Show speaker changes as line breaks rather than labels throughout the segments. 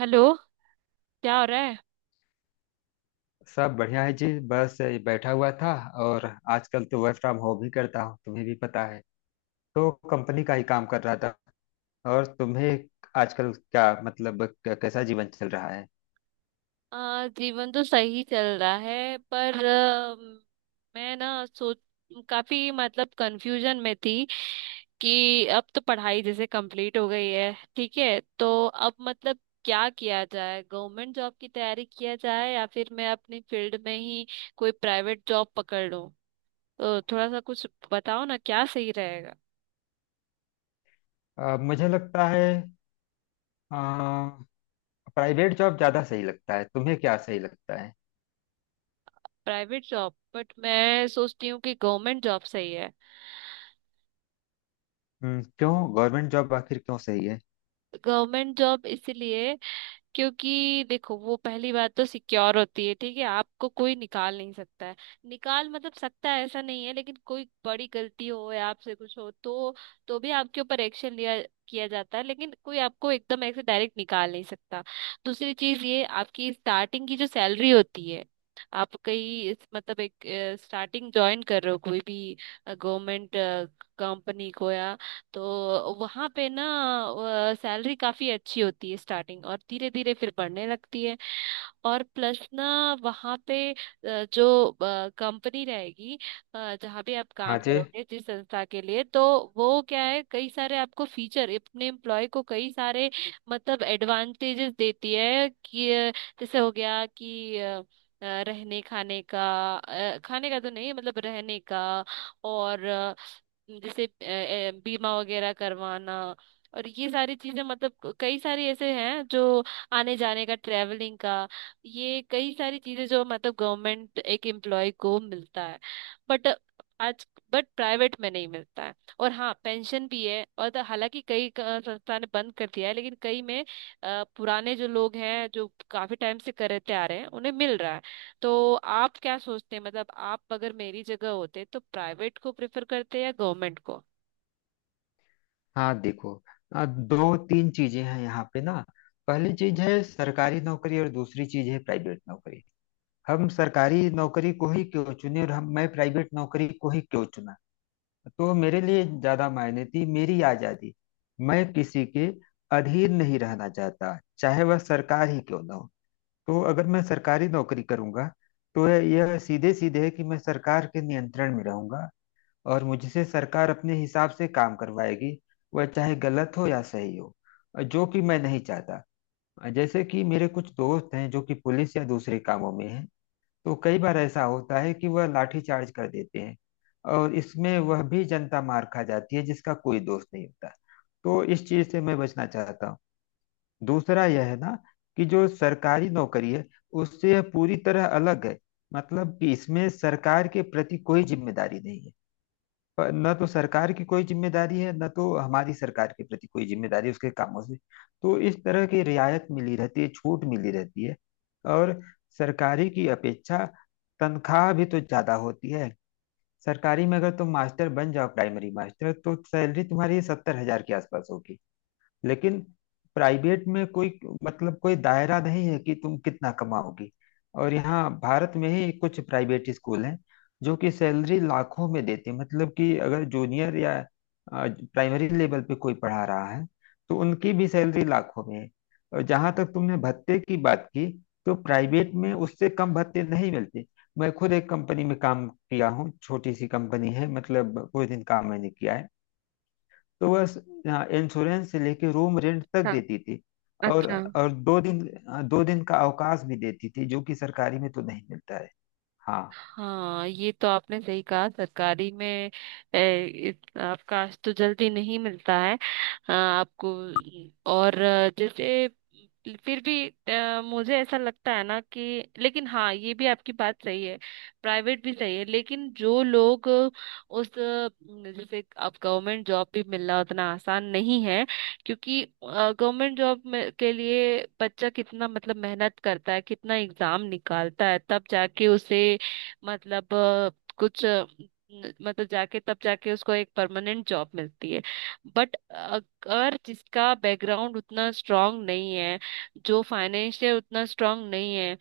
Hello. क्या हो रहा है?
सब बढ़िया है जी। बस ये बैठा हुआ था। और आजकल तो वर्क फ्रॉम होम ही करता हूँ, तुम्हें भी पता है, तो कंपनी का ही काम कर रहा था। और तुम्हें आजकल क्या मतलब कैसा जीवन चल रहा है?
जीवन तो सही चल रहा है पर, मैं ना सोच काफी मतलब कंफ्यूजन में थी कि अब तो पढ़ाई जैसे कंप्लीट हो गई है, ठीक है। तो अब मतलब क्या किया जाए, गवर्नमेंट जॉब की तैयारी किया जाए या फिर मैं अपनी फील्ड में ही कोई प्राइवेट जॉब पकड़ लूं। तो थोड़ा सा कुछ बताओ ना, क्या सही रहेगा।
मुझे लगता है प्राइवेट जॉब ज्यादा सही लगता है। तुम्हें क्या सही लगता है?
प्राइवेट जॉब, बट मैं सोचती हूँ कि गवर्नमेंट जॉब सही है।
क्यों? गवर्नमेंट जॉब आखिर क्यों सही है?
गवर्नमेंट जॉब इसलिए क्योंकि देखो, वो पहली बात तो सिक्योर होती है, ठीक है, आपको कोई निकाल नहीं सकता है। निकाल मतलब सकता है ऐसा नहीं है, लेकिन कोई बड़ी गलती हो या आपसे कुछ हो तो भी आपके ऊपर एक्शन लिया किया जाता है, लेकिन कोई आपको एकदम ऐसे डायरेक्ट निकाल नहीं सकता। दूसरी चीज ये आपकी स्टार्टिंग की जो सैलरी होती है, आप कहीं मतलब एक स्टार्टिंग ज्वाइन कर रहे हो कोई भी गवर्नमेंट कंपनी को, तो वहां पे ना सैलरी काफी अच्छी होती है स्टार्टिंग, और धीरे धीरे फिर बढ़ने लगती है। और प्लस ना वहाँ पे, जो कंपनी रहेगी, जहाँ पे आप
हाँ
काम
जी।
करोगे, जिस संस्था के लिए, तो वो क्या है, कई सारे आपको फीचर, अपने एम्प्लॉय को कई सारे मतलब एडवांटेजेस देती है कि जैसे हो गया कि रहने खाने का, खाने का तो नहीं मतलब रहने का। और जैसे बीमा वगैरह करवाना, और ये सारी चीजें, मतलब कई सारी ऐसे हैं जो आने जाने का, ट्रेवलिंग का, ये कई सारी चीजें जो मतलब गवर्नमेंट एक एम्प्लॉय को मिलता है। बट आज बट प्राइवेट में नहीं मिलता है। और हाँ, पेंशन भी है, और तो हालांकि कई संस्था ने बंद कर दिया है लेकिन कई में पुराने जो लोग हैं जो काफी टाइम से करते आ रहे हैं उन्हें मिल रहा है। तो आप क्या सोचते हैं, मतलब आप अगर मेरी जगह होते तो प्राइवेट को प्रेफर करते या गवर्नमेंट को?
हाँ देखो, दो तीन चीजें हैं यहाँ पे ना। पहली चीज है सरकारी नौकरी और दूसरी चीज है प्राइवेट नौकरी। हम सरकारी नौकरी को ही क्यों चुने और हम मैं प्राइवेट नौकरी को ही क्यों चुना। तो मेरे लिए ज्यादा मायने थी मेरी आजादी। मैं किसी के अधीन नहीं रहना चाहता, चाहे वह सरकार ही क्यों ना हो। तो अगर मैं सरकारी नौकरी करूंगा, तो यह सीधे सीधे है कि मैं सरकार के नियंत्रण में रहूंगा, और मुझसे सरकार अपने हिसाब से काम करवाएगी, वह चाहे गलत हो या सही हो, जो कि मैं नहीं चाहता। जैसे कि मेरे कुछ दोस्त हैं जो कि पुलिस या दूसरे कामों में हैं। तो कई बार ऐसा होता है कि वह लाठीचार्ज कर देते हैं, और इसमें वह भी जनता मार खा जाती है जिसका कोई दोष नहीं होता। तो इस चीज से मैं बचना चाहता हूँ। दूसरा यह है ना, कि जो सरकारी नौकरी है उससे यह पूरी तरह अलग है। मतलब कि इसमें सरकार के प्रति कोई जिम्मेदारी नहीं है। पर न तो सरकार की कोई जिम्मेदारी है, न तो हमारी सरकार के प्रति कोई जिम्मेदारी है उसके कामों से। तो इस तरह की रियायत मिली रहती है, छूट मिली रहती है। और सरकारी की अपेक्षा तनख्वाह भी तो ज्यादा होती है। सरकारी में अगर तुम मास्टर बन जाओ, प्राइमरी मास्टर, तो सैलरी तुम्हारी 70 हजार के आसपास होगी। लेकिन प्राइवेट में कोई मतलब कोई दायरा नहीं है कि तुम कितना कमाओगी। और यहाँ भारत में ही कुछ प्राइवेट स्कूल हैं जो कि सैलरी लाखों में देते हैं। मतलब कि अगर जूनियर या प्राइमरी लेवल पे कोई पढ़ा रहा है, तो उनकी भी सैलरी लाखों में है। और जहाँ तक तुमने भत्ते की बात की, तो प्राइवेट में उससे कम भत्ते नहीं मिलते। मैं खुद एक कंपनी में काम किया हूँ, छोटी सी कंपनी है, मतलब कोई दिन काम मैंने किया है, तो वह इंश्योरेंस से लेके रूम रेंट तक
हाँ,
देती थी। और
अच्छा।
और दो दिन दो दिन का अवकाश भी देती थी, जो कि सरकारी में तो नहीं मिलता है। हाँ।
हाँ, ये तो आपने सही कहा, सरकारी में ए, आपका तो जल्दी नहीं मिलता है, आपको। और जैसे फिर भी मुझे ऐसा लगता है ना कि लेकिन हाँ ये भी आपकी बात सही है, प्राइवेट भी सही है। लेकिन जो लोग उस, जैसे अब गवर्नमेंट जॉब भी मिलना उतना आसान नहीं है, क्योंकि गवर्नमेंट जॉब में के लिए बच्चा कितना मतलब मेहनत करता है, कितना एग्जाम निकालता है तब जाके उसे मतलब अ, कुछ अ, न- मतलब जाके, तब जाके उसको एक परमानेंट जॉब मिलती है। बट अगर जिसका बैकग्राउंड उतना स्ट्रांग नहीं है, जो फाइनेंशियल उतना स्ट्रांग नहीं है,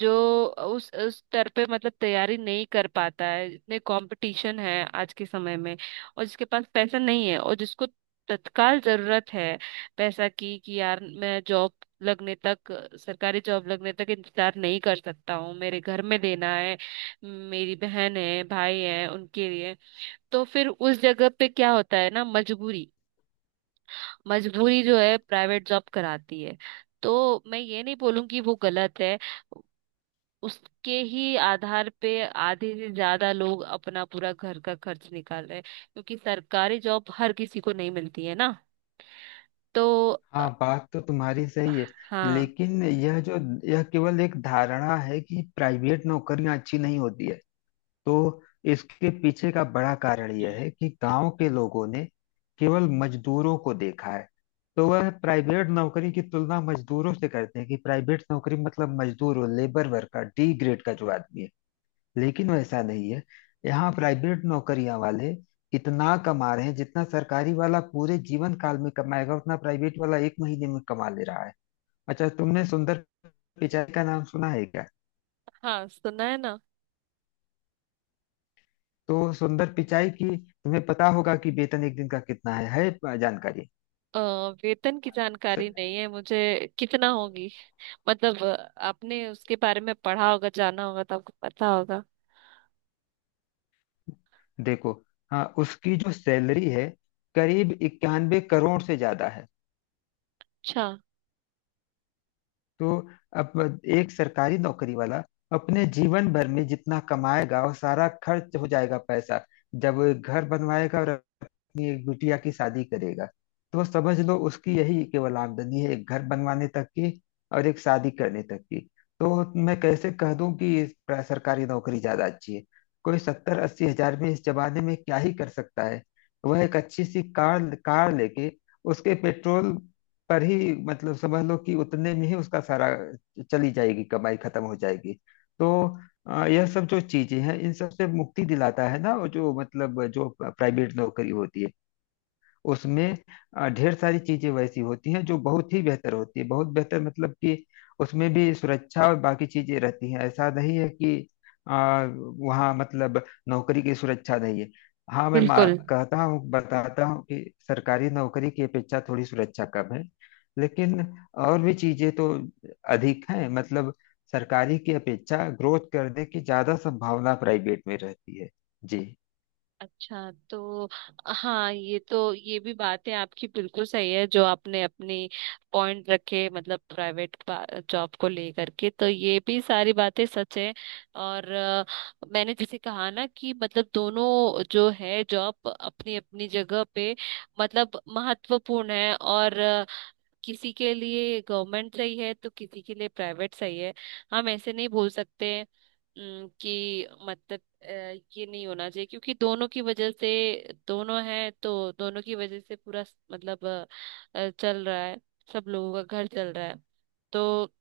जो उस स्तर पे मतलब तैयारी नहीं कर पाता है, इतने कंपटीशन है आज के समय में, और जिसके पास पैसा नहीं है और जिसको तत्काल जरूरत है पैसा की कि यार मैं जॉब लगने तक, सरकारी जॉब लगने तक इंतजार नहीं कर सकता हूँ, मेरे घर में देना है, मेरी बहन है, भाई है उनके लिए, तो फिर उस जगह पे क्या होता है ना, मजबूरी। मजबूरी जो है प्राइवेट जॉब कराती है। तो मैं ये नहीं बोलूंगी वो गलत है, उसके ही आधार पे आधे से ज्यादा लोग अपना पूरा घर का खर्च निकाल रहे हैं, क्योंकि सरकारी जॉब हर किसी को नहीं मिलती है ना। तो अ,
हाँ बात तो तुम्हारी सही है।
हाँ।
लेकिन यह केवल एक धारणा है कि प्राइवेट नौकरियां अच्छी नहीं होती है। तो इसके पीछे का बड़ा कारण यह है कि गांव के लोगों ने केवल मजदूरों को देखा है, तो वह प्राइवेट नौकरी की तुलना मजदूरों से करते हैं, कि प्राइवेट नौकरी मतलब मजदूर और लेबर वर्कर, डी ग्रेड का जो आदमी है। लेकिन वैसा नहीं है। यहाँ प्राइवेट नौकरियां वाले इतना कमा रहे हैं, जितना सरकारी वाला पूरे जीवन काल में कमाएगा उतना प्राइवेट वाला एक महीने में कमा ले रहा है। अच्छा, तुमने सुंदर पिचाई का नाम सुना है क्या?
हाँ, सुना है ना।
तो सुंदर पिचाई की तुम्हें पता होगा कि वेतन एक दिन का कितना है जानकारी?
अ, वेतन की
स-
जानकारी नहीं है मुझे, कितना होगी, मतलब आपने उसके बारे में पढ़ा होगा, जाना होगा, तो आपको पता होगा।
देखो, हाँ उसकी जो सैलरी है करीब 91 करोड़ से ज्यादा है।
अच्छा।
तो अब एक सरकारी नौकरी वाला अपने जीवन भर में जितना कमाएगा वो सारा खर्च हो जाएगा पैसा, जब वो एक घर बनवाएगा और अपनी एक बिटिया की शादी करेगा। तो वो समझ लो उसकी यही केवल आमदनी है, एक घर बनवाने तक की और एक शादी करने तक की। तो मैं कैसे कह दूं कि सरकारी नौकरी ज्यादा अच्छी है? कोई 70-80 हजार में इस जमाने में क्या ही कर सकता है। वह एक अच्छी सी कार कार लेके उसके पेट्रोल पर ही, मतलब समझ लो कि उतने में ही उसका सारा चली जाएगी, कमाई खत्म हो जाएगी। तो यह सब जो चीजें हैं इन सब से मुक्ति दिलाता है ना वो, जो मतलब जो प्राइवेट नौकरी होती है। उसमें ढेर सारी चीजें वैसी होती हैं जो बहुत ही बेहतर होती है, बहुत बेहतर, मतलब कि उसमें भी सुरक्षा और बाकी चीजें रहती हैं। ऐसा नहीं है कि वहाँ मतलब नौकरी की सुरक्षा नहीं है। हाँ मैं
बिल्कुल।
कहता हूँ, बताता हूँ कि सरकारी नौकरी की अपेक्षा थोड़ी सुरक्षा कम है, लेकिन और भी चीजें तो अधिक हैं। मतलब सरकारी की अपेक्षा ग्रोथ करने की ज्यादा संभावना प्राइवेट में रहती है। जी।
अच्छा तो हाँ, ये तो ये भी बात है, आपकी बिल्कुल सही है, जो आपने अपनी पॉइंट रखे मतलब प्राइवेट जॉब को लेकर के, तो ये भी सारी बातें सच है। और मैंने जैसे कहा ना कि मतलब दोनों जो है जॉब अपनी अपनी जगह पे मतलब महत्वपूर्ण है, और किसी के लिए गवर्नमेंट सही है तो किसी के लिए प्राइवेट सही है। हम ऐसे नहीं बोल सकते कि मतलब अ, ये नहीं होना चाहिए, क्योंकि दोनों की वजह से, दोनों हैं तो दोनों की वजह से पूरा मतलब चल रहा है, सब लोगों का घर चल रहा है। तो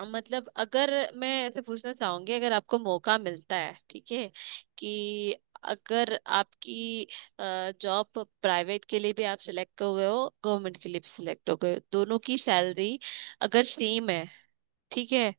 मतलब अगर मैं ऐसे पूछना चाहूंगी, अगर आपको मौका मिलता है, ठीक है, कि अगर आपकी जॉब प्राइवेट के लिए भी आप सिलेक्ट हो गए हो, गवर्नमेंट के लिए भी सिलेक्ट हो गए हो, दोनों की सैलरी अगर सेम है, ठीक है,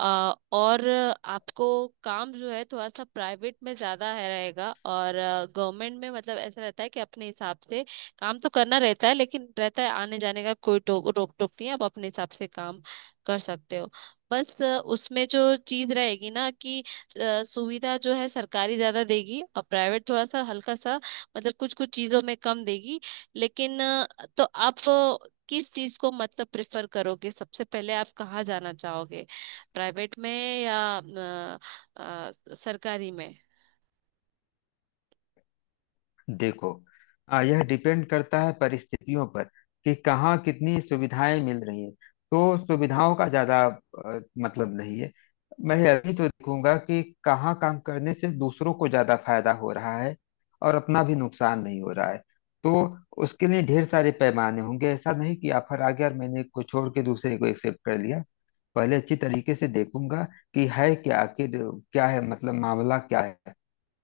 और आपको काम जो है थोड़ा सा प्राइवेट में ज्यादा है रहेगा, और गवर्नमेंट में मतलब ऐसा रहता है कि अपने हिसाब से काम तो करना रहता है, लेकिन रहता है, आने जाने का कोई टोक रोक टोक नहीं है, आप अपने हिसाब से काम कर सकते हो। बस उसमें जो चीज रहेगी ना कि सुविधा जो है सरकारी ज्यादा देगी और प्राइवेट थोड़ा सा हल्का सा मतलब कुछ कुछ चीजों में कम देगी। लेकिन तो आप किस चीज को मतलब प्रेफर करोगे, सबसे पहले आप कहाँ जाना चाहोगे, प्राइवेट में या सरकारी में?
देखो, यह डिपेंड करता है परिस्थितियों पर, कि कहाँ कितनी सुविधाएं मिल रही हैं। तो सुविधाओं का ज्यादा मतलब नहीं है। मैं अभी तो देखूंगा कि कहाँ काम करने से दूसरों को ज्यादा फायदा हो रहा है और अपना भी नुकसान नहीं हो रहा है। तो उसके लिए ढेर सारे पैमाने होंगे। ऐसा नहीं कि ऑफर आ गया और मैंने एक को छोड़ के दूसरे को एक्सेप्ट कर लिया। पहले अच्छी तरीके से देखूंगा कि है क्या आखिर, क्या है, मतलब मामला क्या है।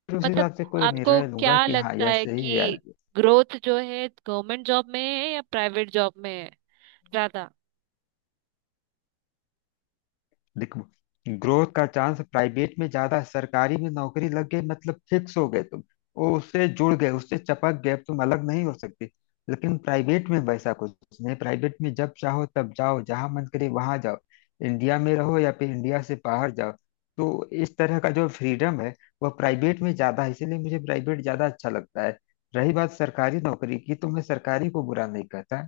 फिर उस
मतलब
हिसाब से कोई
आपको
निर्णय लूंगा
क्या
कि हाँ
लगता
यह
है
सही है या।
कि ग्रोथ जो है गवर्नमेंट जॉब में है या प्राइवेट जॉब में है ज्यादा?
देखो, ग्रोथ का चांस प्राइवेट में ज्यादा है। सरकारी में नौकरी लग गई मतलब फिक्स हो गए तुम। वो उससे जुड़ गए, उससे चपक गए, अब तुम अलग नहीं हो सकते। लेकिन प्राइवेट में वैसा कुछ नहीं। प्राइवेट में जब चाहो तब जाओ, जहां मन करे वहां जाओ, इंडिया में रहो या फिर इंडिया से बाहर जाओ। तो इस तरह का जो फ्रीडम है वह प्राइवेट में ज्यादा है, इसीलिए मुझे प्राइवेट ज्यादा अच्छा लगता है। रही बात सरकारी नौकरी की, तो मैं सरकारी को बुरा नहीं कहता,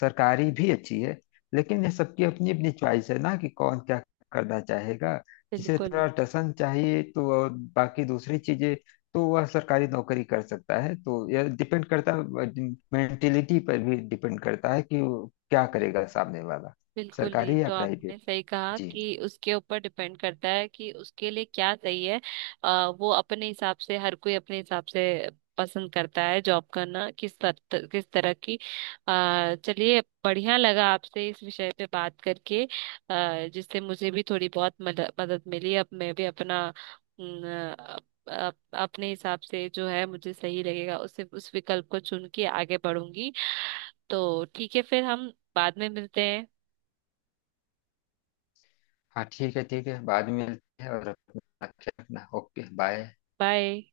सरकारी भी अच्छी है, लेकिन ये सबकी अपनी अपनी चॉइस है ना कि कौन क्या करना चाहेगा। जिसे
बिल्कुल।
थोड़ा टसन चाहिए तो और बाकी दूसरी चीजें, तो वह सरकारी नौकरी कर सकता है। तो यह डिपेंड करता है, मेंटेलिटी पर भी डिपेंड करता है कि वो क्या करेगा सामने वाला,
बिल्कुल ये
सरकारी या
तो आपने
प्राइवेट।
सही कहा
जी।
कि उसके ऊपर डिपेंड करता है कि उसके लिए क्या सही है। वो अपने हिसाब से, हर कोई अपने हिसाब से पसंद करता है जॉब करना किस तरह की। चलिए, बढ़िया लगा आपसे इस विषय पे बात करके, जिससे मुझे भी थोड़ी बहुत मदद मदद मिली। अब मैं भी अपना न, अप- अप- अपने हिसाब से जो है मुझे सही लगेगा, उससे उस विकल्प को चुन के आगे बढ़ूंगी। तो ठीक है, फिर हम बाद में मिलते हैं।
हाँ ठीक है, ठीक है, बाद में मिलते हैं, और अपना ख्याल रखना। Okay bye.
बाय।